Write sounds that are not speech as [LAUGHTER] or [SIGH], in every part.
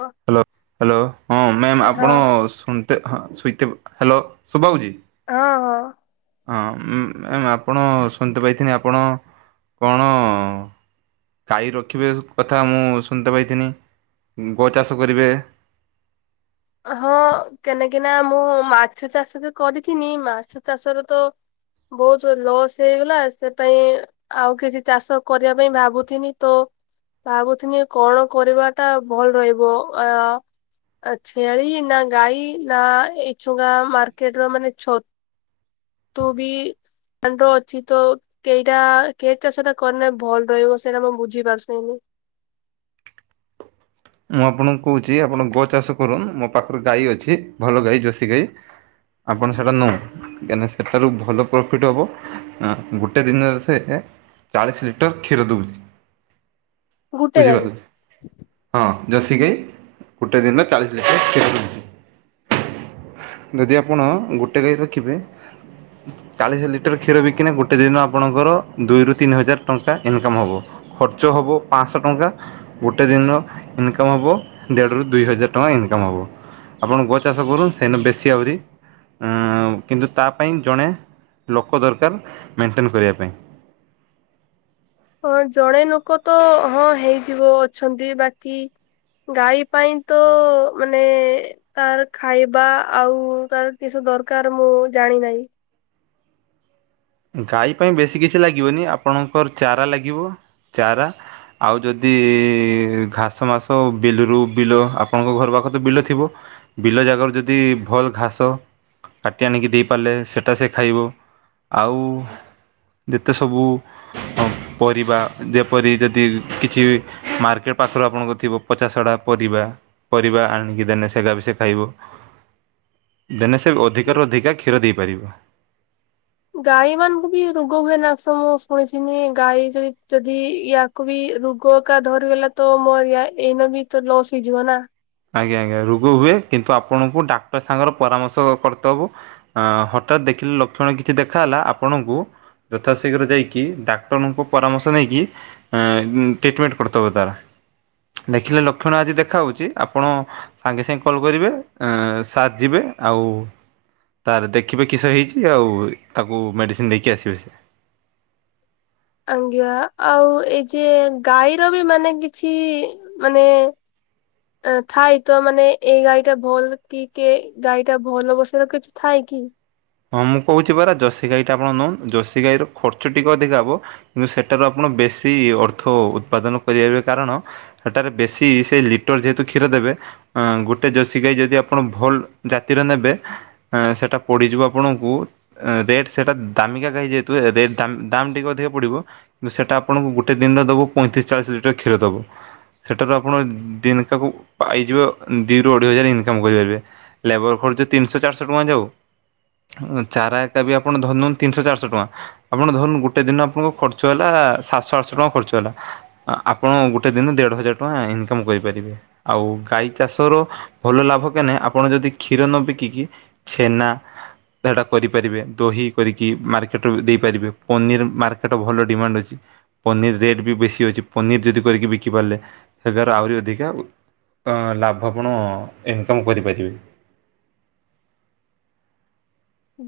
ହଁ hello hello ହଁ ma'am ଆପଣ ହଁ ଶୁଣ ଟେ ହଁ ସୁଇଟୋ ହ୍ୟାଲୋ ସୁଭା ହଉଛି ହଁ ହଁ ହଁ ମ୍ୟାମ୍ ଆପଣ ସୁଣିତେ ପାଇଥିନି ଆପଣ କଣ ଗାଈ ରଖିବେ କଥା ମୁଁ ସୁଣିତେ ପାଇଥିନି ଗୋ ଚାଷ କରିବେ ହଁ କେନାକିନା ମୁଁ ମାଛ ଚାଷ ବି କରିଥିନି ମାଛ ଚାଷର ତ ବହୁତ ଲସ୍ ହେଇଗଲା ସେ ପାଇ ଆଉ କିଛି ଚାଷ କରିବା ପାଇଁ ଭାବୁଥିନି ତ ଭାବୁଥିଲି କଣ କରିବା ଟା ଭଲ୍ ରହିବ ଅ ଛେଳି ନା ଗାଈ ନା ଏ ଛୁଙ୍କା ମାର୍କେଟ୍ ରେ ମାନେ ଛ ତୁ ବି [UNINTELLIGIBLE] ଅଛି ତ କେଇଟା କେ ଚାଷ ଟା କଲେ ଭଲ୍ ରହିବ ସେଇଟା ମୁଁ ବୁଝି ପାରୁଛନି। ମୁଁ ଆପଣଙ୍କୁ କହୁଚି ଆପଣ ଗୋ ଚାଷ କରୁନ୍ ମୋ ପାଖରେ ଗାଈ ଅଛି ଭଲ ଗାଈ ଜର୍ଷି ଗାଈ ଆପଣ ସେଇଟା ନୁ କାହିଁକି ନା ସେଟାରୁ ଭଲ ପ୍ରଫିଟ୍ ହବ ଆଁ- ଗୋଟେ ଦିନରେ ସେ ଚାଳିଶ୍ ଲିଟର୍ କ୍ଷୀର ଦଉଚି। ଗୋଟେ ଗାଈ? ହଁ ଜର୍ଷି ଗାଈ ଗୋଟେ ଦିନରେ ଚାଳିଶ୍ ଲିଟର କ୍ଷୀର ଦଉଚି। ଯଦି ଆପଣ ଗୋଟେ ଗାଈ ରଖିବେ ଚାଳିଶ୍ ଲିଟର କ୍ଷୀର ବିକିନେ ଗୋଟେ ଦିନ ଆପଣଙ୍କର ଦୁଇରୁ ତିନି ହଜାର ଟଙ୍କା ଇନକମ୍ ହବ। ଖର୍ଚ୍ଚ ହବ ପାଁଅଶ ଟଙ୍କା ଗୋଟେ ଦିନର ଇନକମ୍ ହବ ଦେଢ ରୁ ଦୁଇ ହଜାର ଟଙ୍କା ଇନକମ୍ ହବ। ଆପଣ ଗୋ ଚାଷ କରୁନ୍ତୁ [UNINTELLIGIBLE] ବେଶୀ ଆହୁରି ଆଁ -କିନ୍ତୁ ତା ପାଇଁ ଜଣେ ଲୋକ ଦରକାର୍ ମେଣ୍ଟେନ୍ କରିବା ପାଇଁ। ହଁ ଜଣେ ଲୋକ ତ ହଁ ହେଇଯିବ ଅଛନ୍ତି ବାକି ଗାଈ ପାଇଁ ତ ମାନେ ତାର ଖାଇବା ଆଉ ତାର କିସ ଦରକାର୍ ମୁଁ ଜାଣିିନାହିଁ। ଗାଈ ପାଇଁ ବେଶୀ କିଛି ଲାଗିବନି ଆପଣଙ୍କର ଚାରା ଲାଗିବ ଚାରା ଆଉ ଯଦି ଘାସ ମାସ ବିଲୁରୁ ବିଲ ଆପଣଙ୍କ ଘର ପାଖେ ତ ବିଲ ଥିବ? ବିଲ ଜାଗାରୁ ଯଦି ଭଲ୍ ଘାସ କାଟି ଆଣିକି ଦେଇପାରିଲେ ସେଟା ସେ ଖାଇବ। ଆଉ ଯେତେ ସବୁ ପରିବା ଯେପରି ଯଦି କିଛି ବି ମାର୍କେଟ ପାଖରୁ ଆପଣଙ୍କ ଥିବ ପଚାସଢା ପରିବା ପରିବା ଆଣିକି ଦେନେ ସେଟା ବି ସେ ଖାଇବ। ଦେନେ ସେ ଅଧିକାରୁ ଅଧିକା କ୍ଷୀର ଦେଇପାରିବ। ଗାଈ ମାନଙ୍କୁ ବି ରୋଗ ହୁଏ ନା ମୁଁ ଶୁଣିଥିନି ଗାଈ ଯେ- ଯଦି ଇଆ ଆକୁ ବି ରୋଗ କା ଧରିଗଲା ତ ମୋର ଏଇନା ବି ତ ଲସ୍ ହେଇଯିବ ନା। ଆଜ୍ଞା -ଆଜ୍ଞା ରୋଗ ହୁଏ କିନ୍ତୁ ଆପଣଙ୍କୁ ଡାକ୍ତର ସାଙ୍ଗର ପରାମର୍ଶ କରିଦବ। ଆ ହଠାତ୍ ଦେଖିଲେ ଲକ୍ଷଣ କିଛି ଦେଖା ହେଲା ଆପଣଙ୍କୁ ଯଥାଶୀଘ୍ର ଯାଇକି ଡାକ୍ତରଙ୍କ ପରାମର୍ଶ ନେଇକି ଆଁ -ଟ୍ରିଟମେଣ୍ଟ୍ କରିଦବ ତାର ଦେଖିଲେ ଲକ୍ଷଣ ଆଜି ଦେଖା ହଉଚି ଆପଣ ସାଙ୍ଗେ ସାଙ୍ଗେ କଲ୍ କରିବେ ଏଁ- ସାର୍ ଯିବେ ଆଉ ତାର ଦେଖିବେ କିସ ହେଇଚି ଆଉ ତାକୁ ମେଡିସିନ୍ ଦେଇକି ଆସିବେ। ଆଜ୍ଞା ଆଉ ଏଇ ଯେ ଗାଈର ବି ମାନେ କିଛି ମାନେ ଥାଏ ତ ମାନେ ଏଇ ଗାଈ ଟା ଭଲ୍ କି କେ ଗାଈ ଟା ଭଲ୍ ହବ ସେରା କିଛି ଥାଏ କି? ହଁ -ମୁଁ କହୁଚି ପରା ଜର୍ଷି ଗାଈଟା ଆପଣ ନଉନ୍ ଜର୍ଷି ଗାଈ ର ଖର୍ଚ୍ଚ ଟିକେ ଅଧିକା ହବ କିନ୍ତୁ ସେଟାରୁ ଆପଣ ବେଶୀ ଅର୍ଥ ଉତ୍ପାଦନ କରିପାରିବେ କାରଣ ସେଟାରେ ବେଶୀ ସେ ଲିଟର୍ ଯେହେତୁ କ୍ଷୀର ଦେବେ ଅଁ- ଗୋଟେ ଜର୍ଷି ଗାଈ ଯଦି ଆପଣ ଭଲ୍ ଜାତିର ନେବେ ଅଁ- ସେଟା ପଡିଯିବ ଆପଣଙ୍କୁ ରେଟ୍ ସେଟା ଦାମିକା ଗାଈ ଯେହେତୁ ରେଟ୍ ଦାମ୍- ଦାମ୍ ଟିକେ ଅଧିକା ପଡିବ କିନ୍ତୁ ସେଟା ଆପଣଙ୍କୁ ଗୋଟେ ଦିନରେ ଦବୁ ପଇଁତିରିଶ୍ ଚାଳିଶ୍ ଲିଟର କ୍ଷୀର ଦବୁ। ସେଠାରୁ ଆପଣ ଦିନକୁ ପାଇଯିବେ ଦୁଇରୁ ଅଢ଼େଇ ହଜାର ଇନକମ୍ କରିପାରିବେ। ଲେବର ଖର୍ଚ୍ଚ ତିନିଶହ ଚାରିଶହ ଟଙ୍କା ଯାଉ। ଚାରା ଏକା ବି ଆପଣ ଧରିନିଅନ୍ତୁ ତିନିଶହ ଚାରିଶହ ଟଙ୍କା। ଆପଣ ଧରନ୍ତୁ ଗୋଟେ ଦିନ ଆପଣଙ୍କ ଖର୍ଚ୍ଚ ହେଲା ସାତଶହ ଆଠଶହ ଟଙ୍କା ଖର୍ଚ୍ଚ ହେଲା। ଆପଣ ଗୋଟେ ଦିନ ଦେଢ ହଜାର ଟଙ୍କା ଇନକମ୍ କରିପାରିବେ। ଆଉ ଗାଈ ଚାଷର ଭଲ ଲାଭ କେନେ ଆପଣ ଯଦି କ୍ଷୀର ନ ବିକିକି ଛେନା ସେଟା କରିପାରିବେ। ଦହି କରିକି ମାର୍କେଟ ଦେଇପାରିବେ ପନିର ମାର୍କେଟ ଭଲ ଡିମାଣ୍ଡ ଅଛି। ପନିର୍ ରେଟ୍ ବି ବେଶୀ ଅଛି। ପନିର୍ ଯଦି କରିକି ବିକିପାରିଲେ ସେଗାର ଆହୁରି ଅଧିକା ଲାଭ ଆପଣ ଇନକମ୍ କରିପାରିବେ।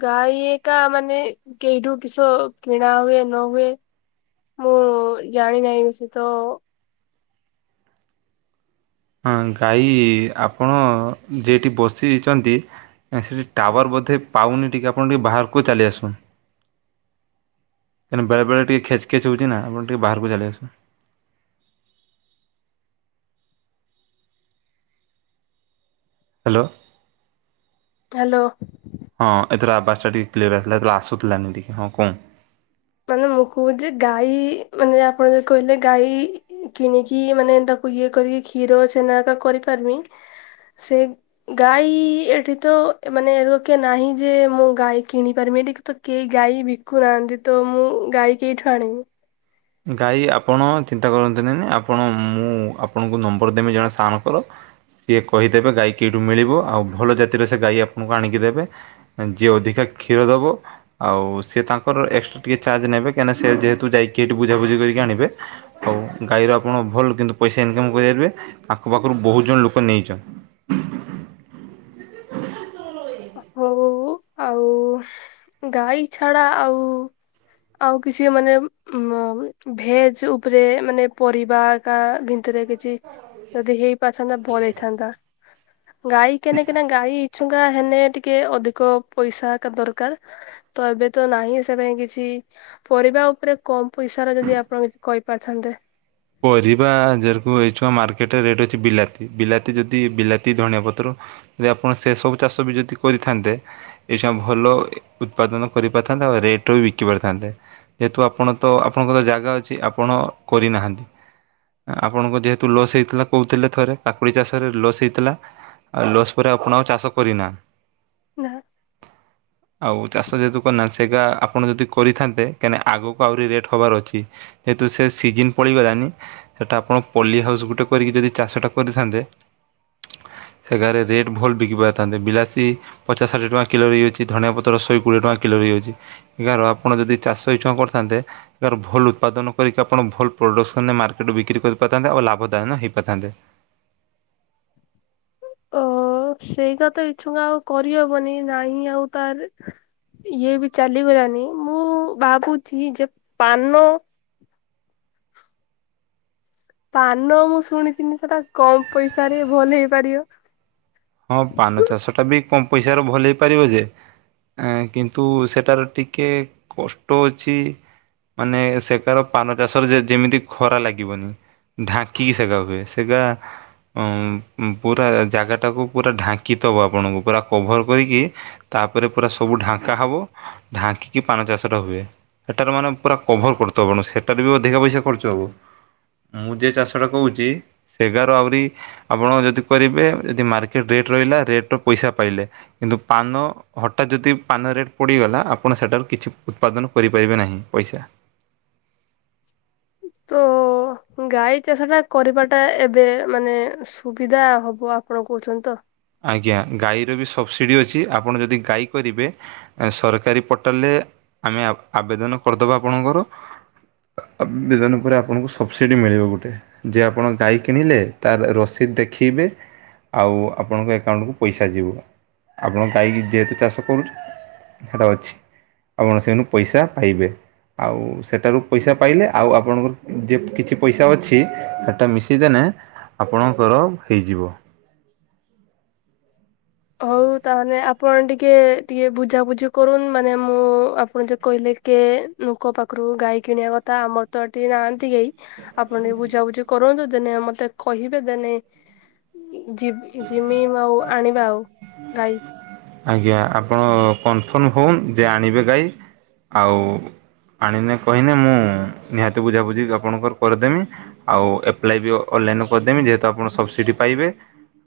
ଗାଈ ଇଏ ଏକା ମାନେ କେଇଠୁ କିଷ କିଣା ହୁଏ ନ ହୁଏ ମୁଁ ଜାଣି ନାହିଁ ବେଶୀ ତ ହଁ ଗାଈ ଆପଣ ଯଇଠି ବସିଛନ୍ତି ଆ ସେଠି ଟାୱାର୍ ବୋଧେ ପାଉନି ଟିକେ ଆପଣ ଟିକେ ବାହାରକୁ ଚାଲି ଆସନ୍ତୁ। କାହିଁକିନା ବେଳେ ବେଳେ ଟିକେ ଖେଚ୍ ଖେଚ୍ ହେଉଛି ନା ଆପଣ ଟିକେ ବାହାରକୁ ଚାଲି ଆସନ୍ତୁ। ହାଲୋ। ହାଲୋ। ହଁ ଏଥର ଆବାଜ୍ ଟା ଟିକେ କ୍ଲିୟର ଆସିଲା ହେତେବେଳେ ଆସୁନଥିଲା ଟିକେ ହଁ କୁହ ମାନେ ମୁଁ କହୁଛି ଗାଈ ମାନେ ଆପଣ ଯଉ କହିଲେ ଗାଈ କିଣିକି ମାନେ ତାକୁ ଇଏ କରିକି କ୍ଷୀର, ଛେନା ତ କରିପାରିମି ସେ ଗାଈ ଏଠି ତ ମାନେ ଲୋକେ ନାହିଁ ଯେ ମୁଁ ଗାଈ କିଣି ପାରିମି ଏଠିକ ତ କେହି ଗାଈ ବିକୁନାହାନ୍ତି ତ ମୁଁ ଗାଈ କେଇଠୁ ଆଣିବି? ଗାଈ ଆପଣ ଚିନ୍ତା କରନ୍ତୁନି ଆପଣ ମୁଁ ଆପଣଙ୍କୁ ନମ୍ବର୍ ଦେବି ଜଣେ ସାରଙ୍କର ସିଏ କହିଦେବେ ଗାଈ କେଇଠୁ ମିଳିବ ଆଉ ଭଲ ଜାତିର ସେ ଗାଈ ଆପଣଙ୍କୁ ଆଣିକି ଦେବେ। ମାନେ ଯିଏ ଅଧିକା କ୍ଷୀର ଦବ। ଆଉ ସିଏ ତାଙ୍କର ଏକ୍ସଟ୍ରା ଟିକେ ଚାର୍ଜ ନେବେ କାହିଁକି ସେ ଯେହେତୁ ଯାଇକି ସେ ଏଠୁ ବୁଝାବୁଝି କରିକି ଆଣିବେ। ଆଉ ଗାଈର ଆପଣ ଭଲ୍ କିନ୍ତୁ ପଇସା ଇନକମ୍ କରିପାରିବେ। ଆଖ ପାଖରୁ ବହୁତ୍ ଜଣ ଲୋକ ନେଇଛନ୍ତି। ହଉ ଆଉ ଗାଈ ଛଡ଼ା ଆଉ ଆଉ କିଛି ମାନେ ମ ଭେଜ୍ ଉପରେ ମାନେ ପରିବା କାଁ ଭିନ୍ତରେ କିଛି ଯଦି ହେଇ ଥାନ୍ତା ଭଲ୍ ହେଇଥାନ୍ତା। ଗାଈ କେନେ କେନା ଗାଈ ଇଛୁଙ୍କା ହେନେ ଟିକେ ଅଧିକ ପଇସା ଏକା ଦରକାର୍ ତ ଏବେ ତ ନାହିଁ ସେ ପାଇଁ କିଛି। ପରିବା ଉପରେ କମ୍ ପଇସା ର ଯଦି ଆପଣ କିଛି କହିପାରିଥାନ୍ତେ। ପରିବା ଯେର୍ କୁ ହେଇଛୁ ମାର୍କେଟ୍ ରେ ରେଟ୍ ଅଛି ବିଲାତି ବିଲାତି ଯଦି ବିଲାତି, ଧଣିଆ ପତ୍ର ଯଦି ଆପଣ ସେ ସବୁ ଚାଷ ବି ଯଦି କରିଥାନ୍ତେ ଏ ସମୟରେ ଭଲ ଏ ଉତ୍ପାଦନ କରି ପାରିଥାନ୍ତେ ଆଉ ରେଟରେ ବି ବିକି ପାରିଥାନ୍ତେ। ଯେହେତୁ ଆପଣ ତ ଆପଣଙ୍କର ଜାଗା ଅଛି ଆପଣ କରିନାହାନ୍ତି। ଆପଣଙ୍କ ଯେହେତୁ ଲସ୍ ହେଇଥିଲା କହୁଥିଲେ ଥରେ କାକୁଡ଼ି ଚାଷରେ ଲସ୍ ହେଇଥିଲା। ଆଉ ଲସ୍ ପରେ ଆପଣ ଆଉ ଚାଷ କରିନା। ନା। ଆଉ ଚାଷ ଯେହେତୁ କରିନାହାନ୍ତି ସେଇଟା ଆପଣ ଯଦି କରିଥାନ୍ତେ କେନେ ଆଗକୁ ଆହୁରି ରେଟ୍ ହବାର ଅଛି। ଯେହେତୁ ସେ ସିଜିିନ୍ ପଳିଗଲାନି ସେଟା ଆପଣ ପଲି ହାଉସ୍ ଗୋଟେ କରିକି ଯଦି ଚାଷଟା କରିଥାନ୍ତେ ସେ ଘାରେ ରେଟ୍ ଭଲ୍ ବିକି ପାରିଥାନ୍ତେ ବିଲାତି ପଚାସ୍ ଷାଠିଏ ଟଙ୍କା କିଲୋ ବି ହେଇଯାଉଚି ଅଛି ଧଣିଆ ପତ୍ର ଶହ କୋଡ଼ିଏ ଟଙ୍କା କିଲୋ ହେଇଯାଉଚି। ଏହାର ଆପଣ ଯଦି ଚାଷ ଇଛଁ କରିଥାନ୍ତେ ଏହାର ଭଲ୍ ଉତ୍ପାଦନ କରିକି ଆପଣ ଭଲ୍ ପ୍ରଡ଼କ୍ସ୍ ମାନେ ମାର୍କେଟ୍ ବିକ୍ରି କରି ପାରି ଥାନ୍ତେ ଆଉ ଲାଭଦାୟନ ହେଇପାରଥାନ୍ତେ। ଓ ସେଇଟା ତ ଇଛୁକା ଆଉ କରିହବନି ନାହିଁ ଆଉ ତାରେ ଇଏ ବି ଚାଲିଗଲାନି ମୁଁ ଭାବୁଛିି ଯେ ପାନ ପାନ ମୁଁ ଶୁଣିଥିନି ସେଟା କମ୍ ପଇସାରେ ଭଲ୍ ହେଇପାରିବ। ହଁ ପାନ ଚାଷ ଟା ବି କମ୍ ପଇସା ରେ ଭଲ୍ ହେଇପାରିବ ଯେ ଏ କିନ୍ତୁ ସେଟାର ଟିକେ କଷ୍ଟ ଅଛି ମାନେ ସେକାର ପାନ ଚାଷ ରେ ଯେମିତି ଖରା ଲାଗିବନି। ଢାଙ୍କିକି ସେଗା ହୁଏ ସେଗା ଉ ପୁରା ଜାଗା ଟାକୁ ପୁରା ଢାଙ୍କିିତବ ଆପଣଙ୍କୁ ପୁରା କଭର କରିକି ତାପରେ ପୁରା ସବୁ ଢାଙ୍କା ହେବ ଢାଙ୍କିକି ପାନ ଚାଷ ଟା ହୁଏ। ସେଟାରେ ମାନେ ପୁରା କଭର୍ କରୁଥିବ ଆପଣ ସେଠାରେ ବି ଅଧିକା ପଇସା ଖର୍ଚ୍ଚ ହବ। ମୁଁ ଯିଏ ଚାଷଟା କହୁଛି ସେଗାର ଆହୁରି ଆପଣ ଯଦି କରିବେ ଯଦି ମାର୍କେ ଟିକେ ରେଟ୍ ରହିଲା ରେଟ୍ ର ପଇସା ପାଇଲେ କିନ୍ତୁ ପାନ ହଠାତ୍ ଯଦି ପାନ ରେଟ୍ ପଡ଼ିଗଲା ଆପଣ ସେଠାରୁ କିଛି ଉତ୍ପାଦନ କରିପାରିବେ ନାହିଁ ପଇସା। ତ ଗାଈ ଚାଷ ଟା କରିବା ଟା ଏବେ ମାନେ ସୁବିଧା ହବ ଆପଣ କହୁଛନ୍ତି ତ ଆଜ୍ଞା ଗାଈର ବି ସବସିଡ଼ି ଅଛି ଆପଣ ଯଦି ଗାଈ କରିବେ ସରକାରୀ ପୋର୍ଟାଲରେ ଆମେ ଆବେଦନ କରିଦବା ଆପଣଙ୍କର ଆବେଦନ ପରେ ଆପଣଙ୍କୁ ସବସିଡି ମିଳିବ ଗୋଟେ। ଯେ ଆପଣ ଗାଈ କିଣିଲେ ତାର ରସିଦ ଦେଖେଇବେ ଆଉ ଆପଣଙ୍କ ଏକାଉଣ୍ଟକୁ ପଇସା ଯିବ ଆପଣ ଗାଈକି ଯେହେତୁ ଚାଷ କରୁଛ ସେଟା ଅଛି ଆପଣ ସେନୁ ପଇସା ପାଇବେ। ଆଉ ସେଠାରୁ ପଇସା ପାଇଲେ ଆଉ ଆପଣଙ୍କର ଯେ କିଛି ପଇସା ଅଛି ସେଇଟା ମିଶେଇଦେଲେ ଆପଣଙ୍କର ହେଇଯିବ। ହଉ ତାହେଲେ ଆପଣ ଟିକେ ଟିକେ ବୁଝାବୁଝି କରୁନ ମାନେ ମୁଁ ଆପଣ ଯ କହିଲେ କି ଲୋକ ପାଖରୁ ଗାଈ କିଣିବା କଥା ଆମର ତ ଏଠି ନାହାନ୍ତି କେହି ଆପଣ ଟିକେ ବୁଝାବୁଝି କରନ୍ତୁ ଦେନେ ମତେ କହିବେ ଦେନେ ଯିମି ଆଉ ଆଣିବା ଆଉ ଗାଈ ଆଜ୍ଞା ଆପଣ କନଫର୍ମ ହଉନ ଯେ ଆଣିବେ ଗାଈ ଆଉ ଆଣିମେ କହିନେ ମୁଁ ନିହାତି ବୁଝାବୁଝି ଆପଣଙ୍କର କରିଦେମି ଆଉ ଏପ୍ଲାଏ ବି ଅନଲାଇନ କରିଦମି ଯେହେତୁ ଆପଣ ସବସିଡି ପାଇବେ।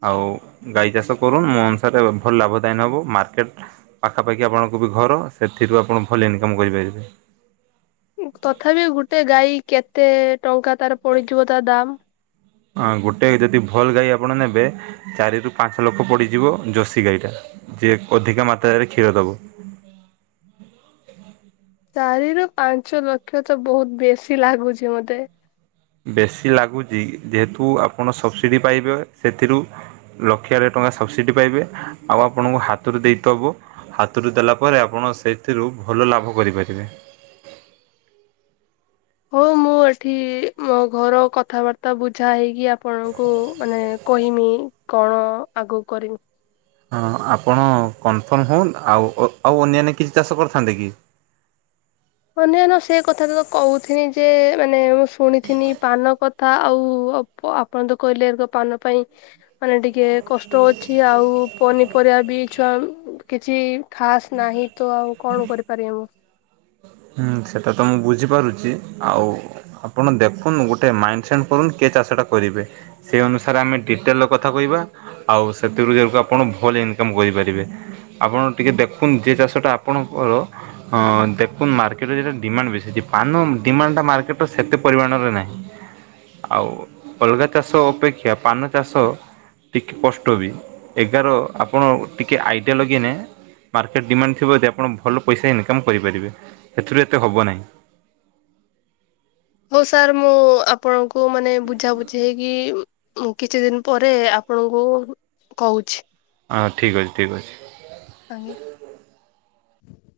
ଆଉ ଗାଈ ଚାଷ କରୁନ ମୋ ଅନୁସାରେ ଭଲ ଲାଭ ଦେଇନ ହେବ ମାର୍କେଟ ପାଖାପାଖି ଆପଣଙ୍କୁ ବି ଘର ସେଥିରୁ ଆପଣ ଭଲ ଇନକମ୍ କରିପାରିବେ। ତଥାପି ଗୋଟେ ଗାଈ କେତେ ଟଙ୍କା ତାର ପଡିଯିବ ତା ଦାମ? ହଁ ଗୋଟେ ଯଦି ଭଲ୍ ଗାଈ ଆପଣ ନେବେ ଚାରିରୁ ପାଞ୍ଚ ଲକ୍ଷ ପଡ଼ିଯିବ ଜୋଶୀ ଗାଈଟା। ଯିଏ ଅଧିକା ମାତ୍ରାରେ କ୍ଷୀର ଦବ। ଚାରି ରୁ ପାଞ୍ଚ ଲକ୍ଷ ତ ବହୁତ ବେଶୀ ଲାଗୁଛି ମତେ। ବେଶୀ ଲାଗୁଛି ଯେହେତୁ ଆପଣ ସବସିଡ଼ି ପାଇବେ ସେଥିରୁ ଲକ୍ଷ ଆଡ଼େ ଟଙ୍କା ସବସିଡ଼ି ପାଇବେ ଆଉ ଆପଣଙ୍କୁ ହାତରୁ ଦେଇତେ ହେବ ହାତରୁ ଦେଲା ପରେ ଆପଣ ସେଥିରୁ ଭଲ ଲାଭ କରିପାରିବେ। ହଉ ମୁଁ ଏଠି ମୋ ଘର କଥାବାର୍ତ୍ତା ବୁଝା ହେଇକି ଆପଣଙ୍କୁ ମାନେ କହିମି କଣ ଆଗକୁ କରିିମ। ହଁ ଆପଣ କନଫର୍ମ ହଉନ୍ ଆଉ ଆଉ ଅନ୍ୟାନ୍ୟ କିଛି ଚାଷ କରିଥାନ୍ତେ କି? ଅନ୍ୟାନ୍ୟ ସେ କଥା ତ ତ କହୁଥିନି ଯେ ମାନେ ମୁଁ ଶୁଣିଥିନି ପାନ କଥା ଆଉ ଆପଣ ତ କହିଲେ ଆଙ୍କ ପାନ ପାଇଁ ମାନେ ଟିକେ କଷ୍ଟ ଅଛି ଆଉ ପନିପରିବା ବି ଛୁଆ କିଛି ଖାସ୍ ନାହିଁ ତ ଆଉ କଣ କରିପାରିବି ମୁଁ। ହୁଁ ସେଟା ତ ମୁଁ ବୁଝିପାରୁଛି ଆଉ ଆପଣ ଦେଖୁନ ଗୋଟେ ମାଇନ ସେଟ କରୁନ କେ ଚାଷ ଟା କରିବେ। ସେ ଅନୁସାରେ ଆମେ ଡିଟେଲ୍ ରେ କଥା କହିବା। ଆଉ ସେଥିରୁ ଯାକୁ ଆପଣ ଭଲ ଇନକମ କରିପାରିବେ। ଆପଣ ଟିକେ ଦେଖୁନ୍ତୁ ଜେ ଚାଷ ଟା ଆପଣଙ୍କର ଅ ଦେ ନୁ ମାର୍କେଟରେ ଯେଟା ଡିମାଣ୍ଡ ବେଶୀ ଅଛି ପାନ ଡିମାଣ୍ଡଟା ମାର୍କେଟରେ ସେତେ ପରିମାଣରେ ନାହିଁ। ଆଉ ଅଲଗା ଚାଷ ଅପେକ୍ଷା ପାନ ଚାଷ ଟିକେ କଷ୍ଟ ବି ଏଗାର ଆପଣ ଟିକିଏ ଆଇଡ଼ିଆ ଲଗେଇନେ ମାର୍କେଟ ଡିମାଣ୍ଡ ଥିବ ଦି ଆପଣ ଭଲ ପଇସା ଇନକମ୍ କରିପାରିବେ ସେଥିରୁ ଏତେ ହବ ନାହିଁ। ହଉ ସାର୍ ମୁଁ ଆପଣଙ୍କୁ ମାନେ ବୁଝାବୁଝି ହେଇକି ମୁଁ କିଛି ଦିନ ପରେ ଆପଣଙ୍କୁ କହୁଛି। ଆ ଠିକ୍ ଅଛି ଠିକ୍ ଅଛି। ଆଜ୍ଞା।